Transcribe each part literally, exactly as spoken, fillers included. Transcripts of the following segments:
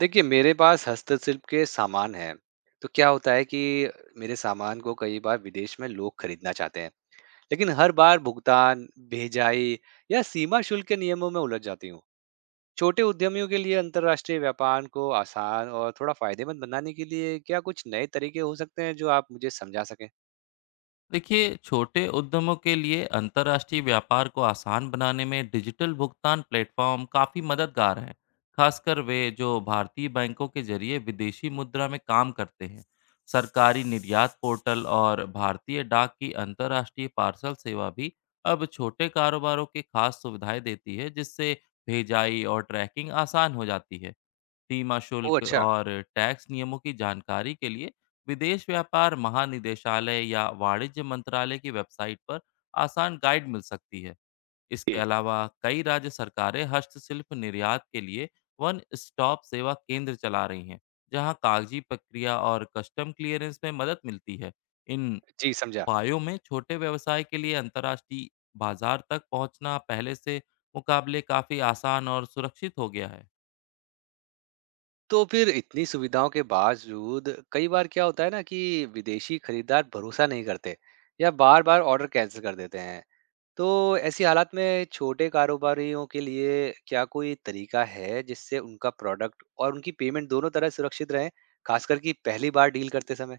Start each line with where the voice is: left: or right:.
right: देखिए, मेरे पास हस्तशिल्प के सामान हैं, तो क्या होता है कि मेरे सामान को कई बार विदेश में लोग खरीदना चाहते हैं, लेकिन हर बार भुगतान, भेजाई या सीमा शुल्क के नियमों में उलझ जाती हूँ। छोटे उद्यमियों के लिए अंतर्राष्ट्रीय व्यापार को आसान और थोड़ा फायदेमंद बनाने के लिए क्या कुछ नए तरीके हो सकते हैं जो आप मुझे समझा सकें?
left: देखिए छोटे उद्यमों के लिए अंतर्राष्ट्रीय व्यापार को आसान बनाने में डिजिटल भुगतान प्लेटफॉर्म काफ़ी मददगार हैं। खासकर वे जो भारतीय बैंकों के जरिए विदेशी मुद्रा में काम करते हैं। सरकारी निर्यात पोर्टल और भारतीय डाक की अंतर्राष्ट्रीय पार्सल सेवा भी अब छोटे कारोबारों की खास सुविधाएं देती है, जिससे भेजाई और ट्रैकिंग आसान हो जाती है। सीमा
right: ओह
left: शुल्क
right: अच्छा!
left: और टैक्स नियमों की जानकारी के लिए विदेश व्यापार महानिदेशालय या वाणिज्य मंत्रालय की वेबसाइट पर आसान गाइड मिल सकती है। इसके
right: जी।
left: अलावा, कई राज्य सरकारें हस्तशिल्प निर्यात के लिए वन स्टॉप सेवा केंद्र चला रही हैं, जहां कागजी प्रक्रिया और कस्टम क्लियरेंस में मदद मिलती है। इन
right: जी, समझा।
left: उपायों में छोटे व्यवसाय के लिए अंतर्राष्ट्रीय बाजार तक पहुंचना पहले से मुकाबले काफ़ी आसान और सुरक्षित हो गया है।
right: तो फिर इतनी सुविधाओं के बावजूद कई बार क्या होता है ना कि विदेशी खरीदार भरोसा नहीं करते या बार बार ऑर्डर कैंसिल कर देते हैं, तो ऐसी हालात में छोटे कारोबारियों के लिए क्या कोई तरीका है जिससे उनका प्रोडक्ट और उनकी पेमेंट दोनों तरह सुरक्षित रहें, खासकर कि पहली बार डील करते समय।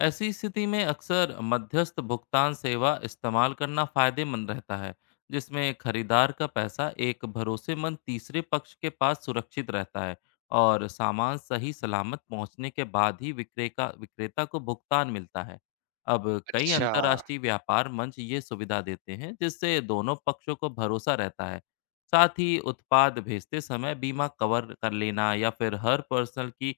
left: ऐसी स्थिति में अक्सर मध्यस्थ भुगतान सेवा इस्तेमाल करना फायदेमंद रहता है, जिसमें खरीदार का पैसा एक भरोसेमंद तीसरे पक्ष के पास सुरक्षित रहता है और सामान सही सलामत पहुंचने के बाद ही विक्रेता विक्रेता को भुगतान मिलता है। अब कई
right: अच्छा।
left: अंतर्राष्ट्रीय व्यापार मंच ये सुविधा देते हैं, जिससे दोनों पक्षों को भरोसा रहता है। साथ ही उत्पाद भेजते समय बीमा कवर कर लेना या फिर हर पर्सनल की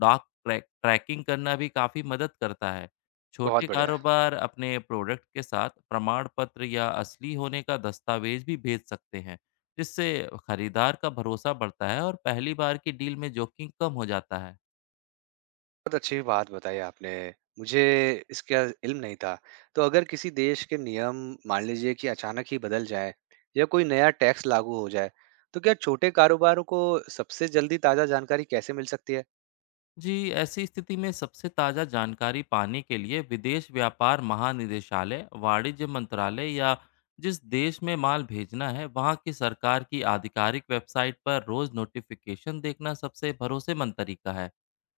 left: डॉग ट्रैक ट्रैकिंग करना भी काफ़ी मदद करता है। छोटे
right: बहुत बढ़िया।
left: कारोबार अपने प्रोडक्ट के साथ प्रमाण पत्र या असली होने का दस्तावेज़ भी भेज सकते हैं, जिससे खरीदार का भरोसा बढ़ता है और पहली बार की डील में जोखिम कम हो जाता है।
right: बहुत अच्छी बात बताई आपने। मुझे इसका इल्म नहीं था। तो अगर किसी देश के नियम मान लीजिए कि अचानक ही बदल जाएँ या कोई नया टैक्स लागू हो जाए, तो क्या छोटे कारोबारों को सबसे जल्दी ताज़ा जानकारी कैसे मिल सकती है?
left: जी, ऐसी स्थिति में सबसे ताज़ा जानकारी पाने के लिए विदेश व्यापार महानिदेशालय, वाणिज्य मंत्रालय या जिस देश में माल भेजना है, वहाँ की सरकार की आधिकारिक वेबसाइट पर रोज़ नोटिफ़िकेशन देखना सबसे भरोसेमंद तरीका है।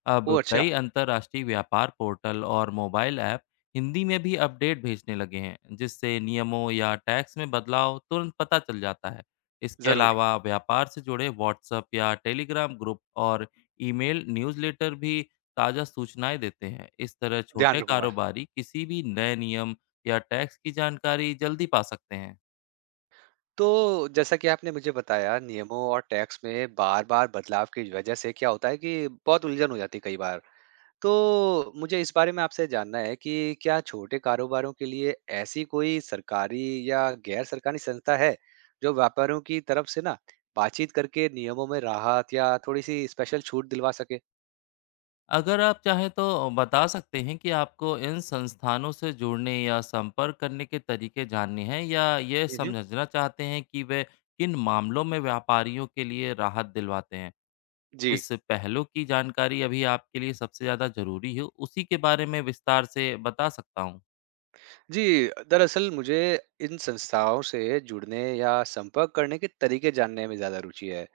left: अब
right: ओह अच्छा,
left: कई अंतर्राष्ट्रीय व्यापार पोर्टल और मोबाइल ऐप हिंदी में भी अपडेट भेजने लगे हैं, जिससे नियमों या टैक्स में बदलाव तुरंत पता चल जाता है। इसके
right: ज़रूर,
left: अलावा, व्यापार से जुड़े व्हाट्सएप या टेलीग्राम ग्रुप और ईमेल न्यूज़लेटर भी ताज़ा सूचनाएं देते हैं। इस तरह
right: ध्यान
left: छोटे
right: रखूँगा।
left: कारोबारी किसी भी नए नियम या टैक्स की जानकारी जल्दी पा सकते हैं।
right: तो जैसा कि आपने मुझे बताया, नियमों और टैक्स में बार-बार बदलाव की वज़ह से क्या होता है कि बहुत उलझन हो जाती है कई बार। तो मुझे इस बारे में आपसे जानना है कि क्या छोटे कारोबारों के लिए ऐसी कोई सरकारी या गैर सरकारी संस्था है जो व्यापारियों की तरफ से ना बातचीत करके नियमों में राहत या थोड़ी सी स्पेशल छूट दिलवा सके।
left: अगर आप चाहें तो बता सकते हैं कि आपको इन संस्थानों से जुड़ने या संपर्क करने के तरीके जानने हैं या ये
right: मम्म,
left: समझना चाहते हैं कि वे किन मामलों में व्यापारियों के लिए राहत दिलवाते हैं।
right: जी।
left: इस पहलू की जानकारी अभी आपके लिए सबसे ज़्यादा ज़रूरी हो, उसी के बारे में विस्तार से बता सकता हूँ।
right: जी, दरअसल मुझे इन संस्थाओं से जुड़ने या संपर्क करने के तरीके जानने में ज़्यादा रुचि है।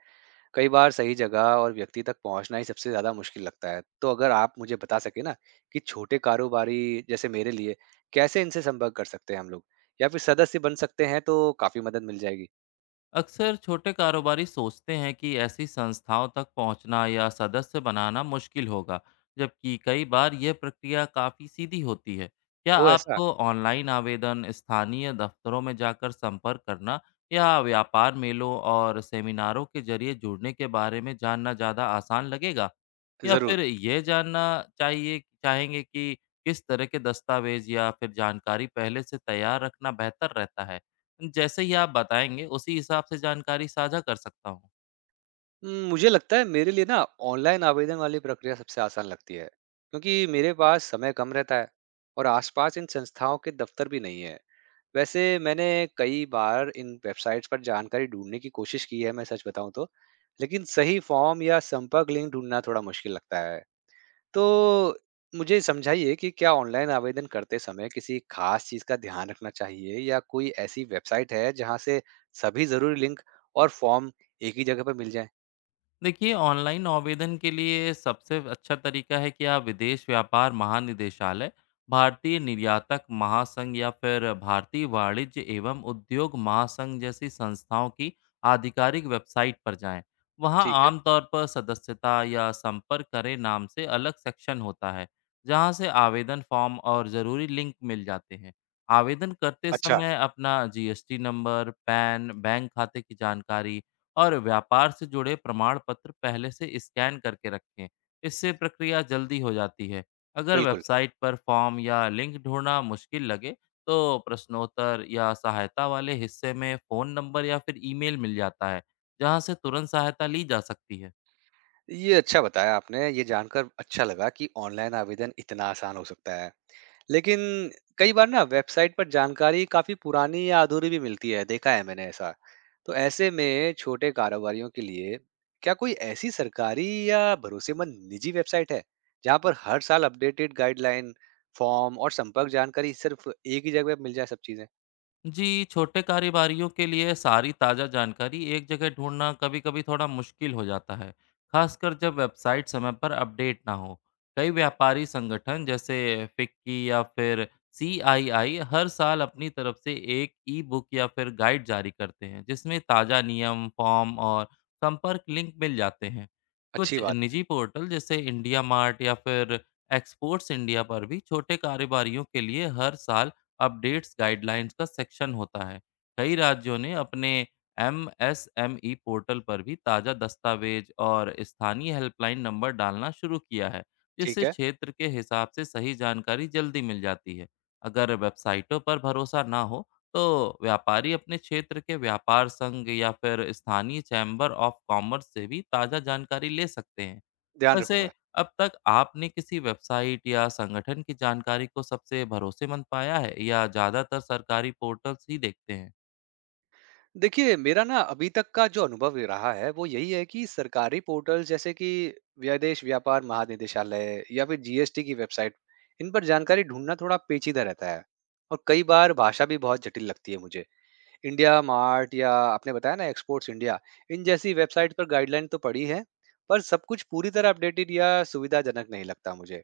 right: कई बार सही जगह और व्यक्ति तक पहुंचना ही सबसे ज्यादा मुश्किल लगता है, तो अगर आप मुझे बता सके ना कि छोटे कारोबारी जैसे मेरे लिए कैसे इनसे संपर्क कर सकते हैं हम लोग या फिर सदस्य बन सकते हैं, तो काफी मदद मिल जाएगी।
left: अक्सर छोटे कारोबारी सोचते हैं कि ऐसी संस्थाओं तक पहुंचना या सदस्य बनाना मुश्किल होगा, जबकि कई बार यह प्रक्रिया काफ़ी सीधी होती है। क्या
right: ओ ऐसा।
left: आपको ऑनलाइन आवेदन, स्थानीय दफ्तरों में जाकर संपर्क करना या व्यापार मेलों और सेमिनारों के जरिए जुड़ने के बारे में जानना ज़्यादा आसान लगेगा? या फिर
right: जरूर।
left: ये जानना चाहिए चाहेंगे कि किस तरह के दस्तावेज या फिर जानकारी पहले से तैयार रखना बेहतर रहता है? जैसे ही आप बताएँगे, उसी हिसाब से जानकारी साझा कर सकता हूँ।
right: हम्म, मुझे लगता है मेरे लिए ना ऑनलाइन आवेदन वाली प्रक्रिया सबसे आसान लगती है क्योंकि मेरे पास समय कम रहता है और आसपास इन संस्थाओं के दफ्तर भी नहीं है। वैसे मैंने कई बार इन वेबसाइट्स पर जानकारी ढूंढने की कोशिश की है, मैं सच बताऊं तो, लेकिन सही फॉर्म या संपर्क लिंक ढूंढना थोड़ा मुश्किल लगता है। तो मुझे समझाइए कि क्या ऑनलाइन आवेदन करते समय किसी खास चीज का ध्यान रखना चाहिए या कोई ऐसी वेबसाइट है जहां से सभी जरूरी लिंक और फॉर्म एक ही जगह पर मिल जाए।
left: देखिए, ऑनलाइन आवेदन के लिए सबसे अच्छा तरीका है कि आप विदेश व्यापार महानिदेशालय, भारतीय निर्यातक महासंघ या फिर भारतीय वाणिज्य एवं उद्योग महासंघ जैसी संस्थाओं की आधिकारिक वेबसाइट पर जाएं। वहां
right: ठीक है।
left: आमतौर पर सदस्यता या संपर्क करें नाम से अलग सेक्शन होता है, जहां से आवेदन फॉर्म और ज़रूरी लिंक मिल जाते हैं। आवेदन करते
right: अच्छा।
left: समय अपना जीएसटी नंबर, पैन, बैंक खाते की जानकारी और व्यापार से जुड़े प्रमाण पत्र पहले से स्कैन करके रखें। इससे प्रक्रिया जल्दी हो जाती है। अगर
right: बिल्कुल।
left: वेबसाइट पर फॉर्म या लिंक ढूंढना मुश्किल लगे तो प्रश्नोत्तर या सहायता वाले हिस्से में फ़ोन नंबर या फिर ईमेल मिल जाता है, जहां से तुरंत सहायता ली जा सकती है।
right: ये अच्छा बताया आपने, ये जानकर अच्छा लगा कि ऑनलाइन आवेदन इतना आसान हो सकता है। लेकिन कई बार ना वेबसाइट पर जानकारी काफ़ी पुरानी या अधूरी भी मिलती है, देखा है मैंने ऐसा। तो ऐसे में छोटे कारोबारियों के लिए क्या कोई ऐसी सरकारी या भरोसेमंद निजी वेबसाइट है, जहाँ पर हर साल अपडेटेड गाइडलाइन, फॉर्म और संपर्क जानकारी सिर्फ एक ही जगह पे मिल जाए सब चीज़ें?
left: जी, छोटे कारोबारियों के लिए सारी ताज़ा जानकारी एक जगह ढूंढना कभी-कभी थोड़ा मुश्किल हो जाता है, खासकर जब वेबसाइट समय पर अपडेट ना हो। कई व्यापारी संगठन जैसे फिक्की या फिर सीआईआई हर साल अपनी तरफ से एक ई-बुक या फिर गाइड जारी करते हैं, जिसमें ताज़ा नियम, फॉर्म और संपर्क लिंक मिल जाते हैं।
right: अच्छी
left: कुछ
right: बात।
left: निजी पोर्टल जैसे इंडिया मार्ट या फिर एक्सपोर्ट्स इंडिया पर भी छोटे कारोबारियों के लिए हर साल अपडेट्स गाइडलाइंस का सेक्शन होता है। कई राज्यों ने अपने M S M E portal पर भी ताज़ा दस्तावेज और स्थानीय हेल्पलाइन नंबर डालना शुरू किया है,
right: ठीक
left: जिससे
right: है,
left: क्षेत्र के हिसाब से सही जानकारी जल्दी मिल जाती है। अगर वेबसाइटों पर भरोसा ना हो तो व्यापारी अपने क्षेत्र के व्यापार संघ या फिर स्थानीय चैम्बर ऑफ कॉमर्स से भी ताज़ा जानकारी ले सकते हैं।
right: ध्यान
left: वैसे
right: रखूँगा।
left: अब तक आपने किसी वेबसाइट या संगठन की जानकारी को सबसे भरोसेमंद पाया है या ज़्यादातर सरकारी पोर्टल्स ही देखते हैं?
right: देखिए, मेरा ना अभी तक का जो अनुभव ये रहा है, वो यही है कि सरकारी पोर्टल जैसे कि विदेश व्यापार महानिदेशालय या फिर जीएसटी की वेबसाइट, इन पर जानकारी ढूँढना थोड़ा पेचीदा रहता है और कई बार भाषा भी बहुत जटिल लगती है मुझे। इंडिया मार्ट या आपने बताया ना एक्सपोर्ट्स इंडिया, इन जैसी वेबसाइट पर गाइडलाइन तो पढ़ी है, पर सब कुछ पूरी तरह अपडेटेड या सुविधाजनक नहीं लगता मुझे।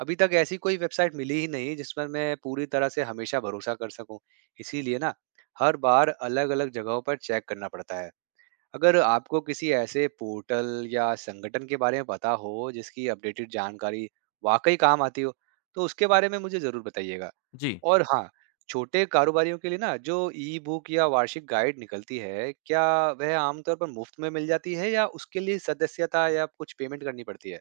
right: अभी तक ऐसी कोई वेबसाइट मिली ही नहीं जिस पर मैं पूरी तरह से हमेशा भरोसा कर सकूं। इसीलिए ना हर बार अलग-अलग जगहों पर चेक करना पड़ता है। अगर आपको किसी ऐसे पोर्टल या संगठन के बारे में पता हो जिसकी अपडेटेड जानकारी वाकई काम आती हो, तो उसके बारे में मुझे ज़रूर बताइएगा।
left: जी।
right: और हाँ, छोटे कारोबारियों के लिए ना जो ई-बुक या वार्षिक गाइड निकलती है, क्या वह आमतौर पर मुफ्त में मिल जाती है या उसके लिए सदस्यता या कुछ पेमेंट करनी पड़ती है?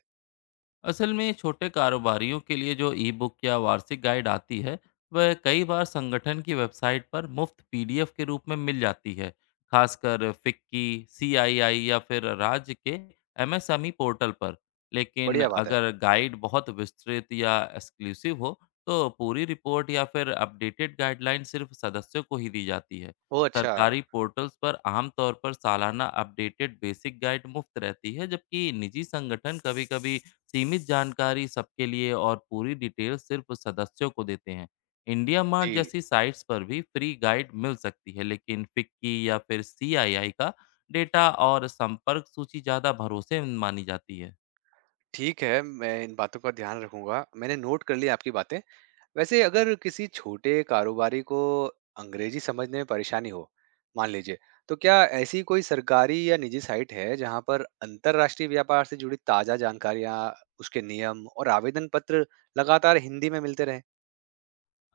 left: असल में छोटे कारोबारियों के लिए जो ई बुक या वार्षिक गाइड आती है, वह कई बार संगठन की वेबसाइट पर मुफ्त पीडीएफ के रूप में मिल जाती है, खासकर फिक्की, सीआईआई या फिर राज्य के एमएसएमई पोर्टल पर। लेकिन
right: बढ़िया बात है।
left: अगर गाइड बहुत विस्तृत या एक्सक्लूसिव हो तो पूरी रिपोर्ट या फिर अपडेटेड गाइडलाइन सिर्फ सदस्यों को ही दी जाती है।
right: ओह अच्छा!
left: सरकारी पोर्टल्स पर आमतौर पर सालाना अपडेटेड बेसिक गाइड मुफ्त रहती है, जबकि निजी संगठन कभी-कभी सीमित जानकारी सबके लिए और पूरी डिटेल सिर्फ सदस्यों को देते हैं। इंडिया मार्ट
right: जी।
left: जैसी साइट्स पर भी फ्री गाइड मिल सकती है, लेकिन फिक्की या फिर सीआईआई का डेटा और संपर्क सूची ज़्यादा भरोसे मानी जाती है।
right: ठीक है, मैं इन बातों का ध्यान रखूँगा। मैंने नोट कर लिया आपकी बातें। वैसे अगर किसी छोटे कारोबारी को अंग्रेजी समझने में परेशानी हो, मान लीजिए, तो क्या ऐसी कोई सरकारी या निजी साइट है जहाँ पर अंतर्राष्ट्रीय व्यापार से जुड़ी ताज़ा जानकारियाँ, उसके नियम और आवेदन पत्र लगातार हिंदी में मिलते रहें?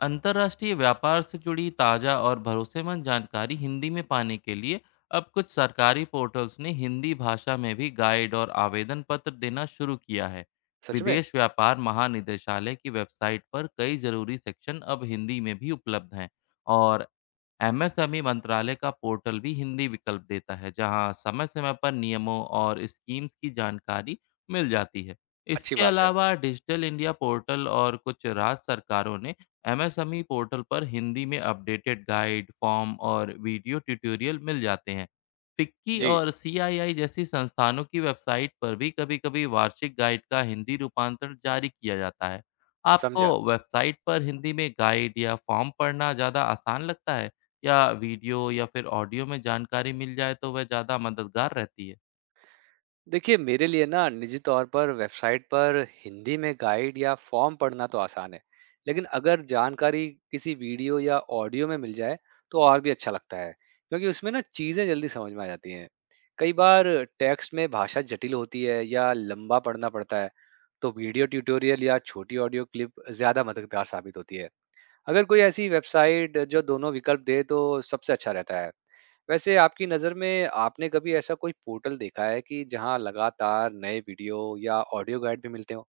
left: अंतर्राष्ट्रीय व्यापार से जुड़ी ताज़ा और भरोसेमंद जानकारी हिंदी में पाने के लिए अब कुछ सरकारी पोर्टल्स ने हिंदी भाषा में भी गाइड और आवेदन पत्र देना शुरू किया है।
right: सच में?
left: विदेश व्यापार महानिदेशालय की वेबसाइट पर कई ज़रूरी सेक्शन अब हिंदी में भी उपलब्ध हैं और एमएसएमई मंत्रालय का पोर्टल भी हिंदी विकल्प देता है, जहां समय समय पर नियमों और स्कीम्स की जानकारी मिल जाती है।
right: अच्छी
left: इसके
right: बात है।
left: अलावा डिजिटल इंडिया पोर्टल और कुछ राज्य सरकारों ने एमएसएमई पोर्टल पर हिंदी में अपडेटेड गाइड फॉर्म और वीडियो ट्यूटोरियल मिल जाते हैं। फिक्की
right: जी,
left: और सीआईआई जैसी संस्थानों की वेबसाइट पर भी कभी कभी वार्षिक गाइड का हिंदी रूपांतरण जारी किया जाता है। आपको
right: समझा।
left: वेबसाइट पर हिंदी में गाइड या फॉर्म पढ़ना ज़्यादा आसान लगता है या वीडियो या फिर ऑडियो में जानकारी मिल जाए तो वह ज़्यादा मददगार रहती है।
right: देखिए, मेरे लिए ना निजी तौर पर वेबसाइट पर हिंदी में गाइड या फॉर्म पढ़ना तो आसान है, लेकिन अगर जानकारी किसी वीडियो या ऑडियो में मिल जाए तो और भी अच्छा लगता है क्योंकि उसमें ना चीज़ें जल्दी समझ में आ जाती हैं। कई बार टेक्स्ट में भाषा जटिल होती है या लंबा पढ़ना पड़ता है, तो वीडियो ट्यूटोरियल या छोटी ऑडियो क्लिप ज़्यादा मददगार साबित होती है। अगर कोई ऐसी वेबसाइट जो दोनों विकल्प दे तो सबसे अच्छा रहता है। वैसे आपकी नज़र में आपने कभी ऐसा कोई पोर्टल देखा है कि जहाँ लगातार नए वीडियो या ऑडियो गाइड भी मिलते हो?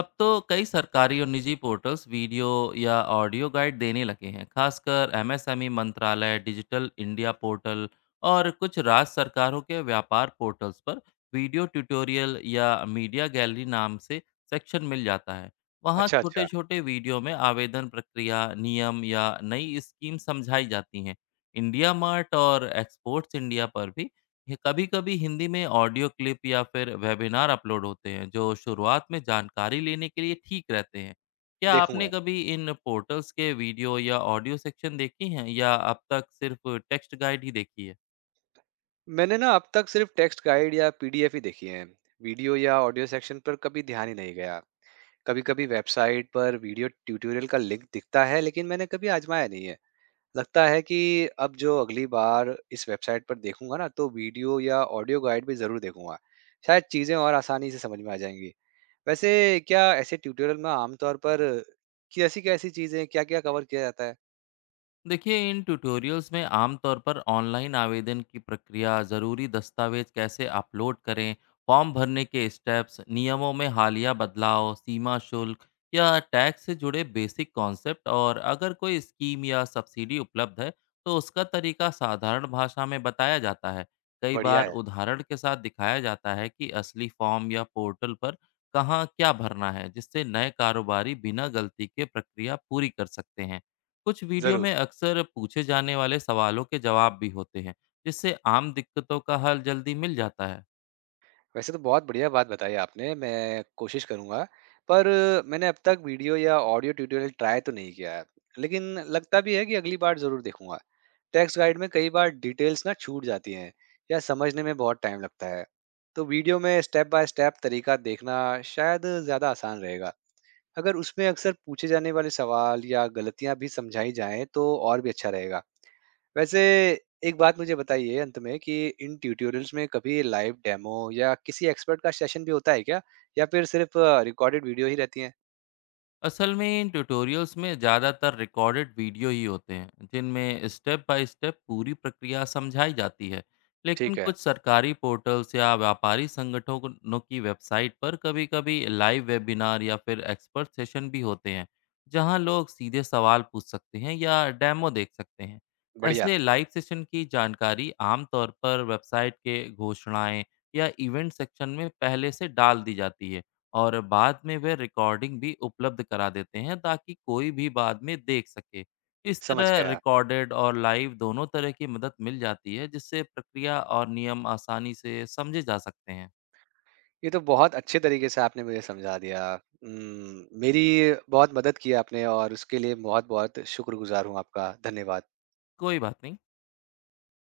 left: अब तो कई सरकारी और निजी पोर्टल्स वीडियो या ऑडियो गाइड देने लगे हैं, खासकर एमएसएमई मंत्रालय, डिजिटल इंडिया पोर्टल और कुछ राज्य सरकारों के व्यापार पोर्टल्स पर वीडियो ट्यूटोरियल या मीडिया गैलरी नाम से सेक्शन मिल जाता है। वहाँ
right: अच्छा, अच्छा,
left: छोटे-छोटे वीडियो में आवेदन प्रक्रिया, नियम या नई स्कीम समझाई जाती हैं। इंडिया मार्ट और एक्सपोर्ट्स इंडिया पर भी ये कभी-कभी हिंदी में ऑडियो क्लिप या फिर वेबिनार अपलोड होते हैं, जो शुरुआत में जानकारी लेने के लिए ठीक रहते हैं। क्या आपने
right: देखूँगा।
left: कभी इन पोर्टल्स के वीडियो या ऑडियो सेक्शन देखी हैं या अब तक सिर्फ टेक्स्ट गाइड ही देखी है?
right: मैंने ना अब तक सिर्फ टेक्स्ट गाइड या पीडीएफ ही देखी हैं। वीडियो या ऑडियो सेक्शन पर कभी ध्यान ही नहीं गया। कभी-कभी वेबसाइट पर वीडियो ट्यूटोरियल का लिंक दिखता है, लेकिन मैंने कभी आजमाया नहीं है। लगता है कि अब जो अगली बार इस वेबसाइट पर देखूँगा ना, तो वीडियो या ऑडियो गाइड भी ज़रूर देखूँगा। शायद चीज़ें और आसानी से समझ में आ जाएँगी। वैसे क्या ऐसे ट्यूटोरियल में आमतौर पर कि ऐसी क्या ऐसी चीजें क्या क्या कवर किया जाता है?
left: देखिए, इन ट्यूटोरियल्स में आमतौर पर ऑनलाइन आवेदन की प्रक्रिया, ज़रूरी दस्तावेज कैसे अपलोड करें, फॉर्म भरने के स्टेप्स, नियमों में हालिया बदलाव, सीमा शुल्क या टैक्स से जुड़े बेसिक कॉन्सेप्ट और अगर कोई स्कीम या सब्सिडी उपलब्ध है तो उसका तरीका साधारण भाषा में बताया जाता है। कई
right: बढ़िया
left: बार
right: है।
left: उदाहरण के साथ दिखाया जाता है कि असली फॉर्म या पोर्टल पर कहाँ क्या भरना है, जिससे नए कारोबारी बिना गलती के प्रक्रिया पूरी कर सकते हैं। कुछ वीडियो में
right: जरूर।
left: अक्सर पूछे जाने वाले सवालों के जवाब भी होते हैं, जिससे आम दिक्कतों का हल जल्दी मिल जाता है।
right: वैसे तो बहुत बढ़िया बात बताई आपने, मैं कोशिश करूंगा, पर मैंने अब तक वीडियो या ऑडियो ट्यूटोरियल ट्राई तो नहीं किया है, लेकिन लगता भी है कि अगली बार जरूर देखूंगा। टेक्स्ट गाइड में कई बार डिटेल्स ना छूट जाती हैं या समझने में बहुत टाइम लगता है, तो वीडियो में स्टेप बाय स्टेप तरीका देखना शायद ज्यादा आसान रहेगा। अगर उसमें अक्सर पूछे जाने वाले सवाल या गलतियां भी समझाई जाएं तो और भी अच्छा रहेगा। वैसे एक बात मुझे बताइए अंत में कि इन ट्यूटोरियल्स में कभी लाइव डेमो या किसी एक्सपर्ट का सेशन भी होता है क्या? या फिर सिर्फ रिकॉर्डेड वीडियो ही रहती हैं?
left: असल में इन ट्यूटोरियल्स में ज़्यादातर रिकॉर्डेड वीडियो ही होते हैं, जिनमें स्टेप बाय स्टेप पूरी प्रक्रिया समझाई जाती है। लेकिन
right: ठीक है,
left: कुछ सरकारी पोर्टल्स या व्यापारी संगठनों की वेबसाइट पर कभी-कभी लाइव वेबिनार या फिर एक्सपर्ट सेशन भी होते हैं, जहां लोग सीधे सवाल पूछ सकते हैं या डेमो देख सकते हैं।
right: बढ़िया,
left: ऐसे लाइव सेशन की जानकारी आमतौर पर वेबसाइट के घोषणाएं या इवेंट सेक्शन में पहले से डाल दी जाती है और बाद में वे रिकॉर्डिंग भी उपलब्ध करा देते हैं, ताकि कोई भी बाद में देख सके। इस
right: समझ
left: तरह
right: गया।
left: रिकॉर्डेड और लाइव दोनों तरह की मदद मिल जाती है, जिससे प्रक्रिया और नियम आसानी से समझे जा सकते हैं।
right: ये तो बहुत अच्छे तरीके से आपने मुझे समझा दिया। उम्म, मेरी बहुत मदद की आपने और उसके लिए बहुत-बहुत शुक्रगुजार हूँ आपका। धन्यवाद।
left: कोई बात नहीं।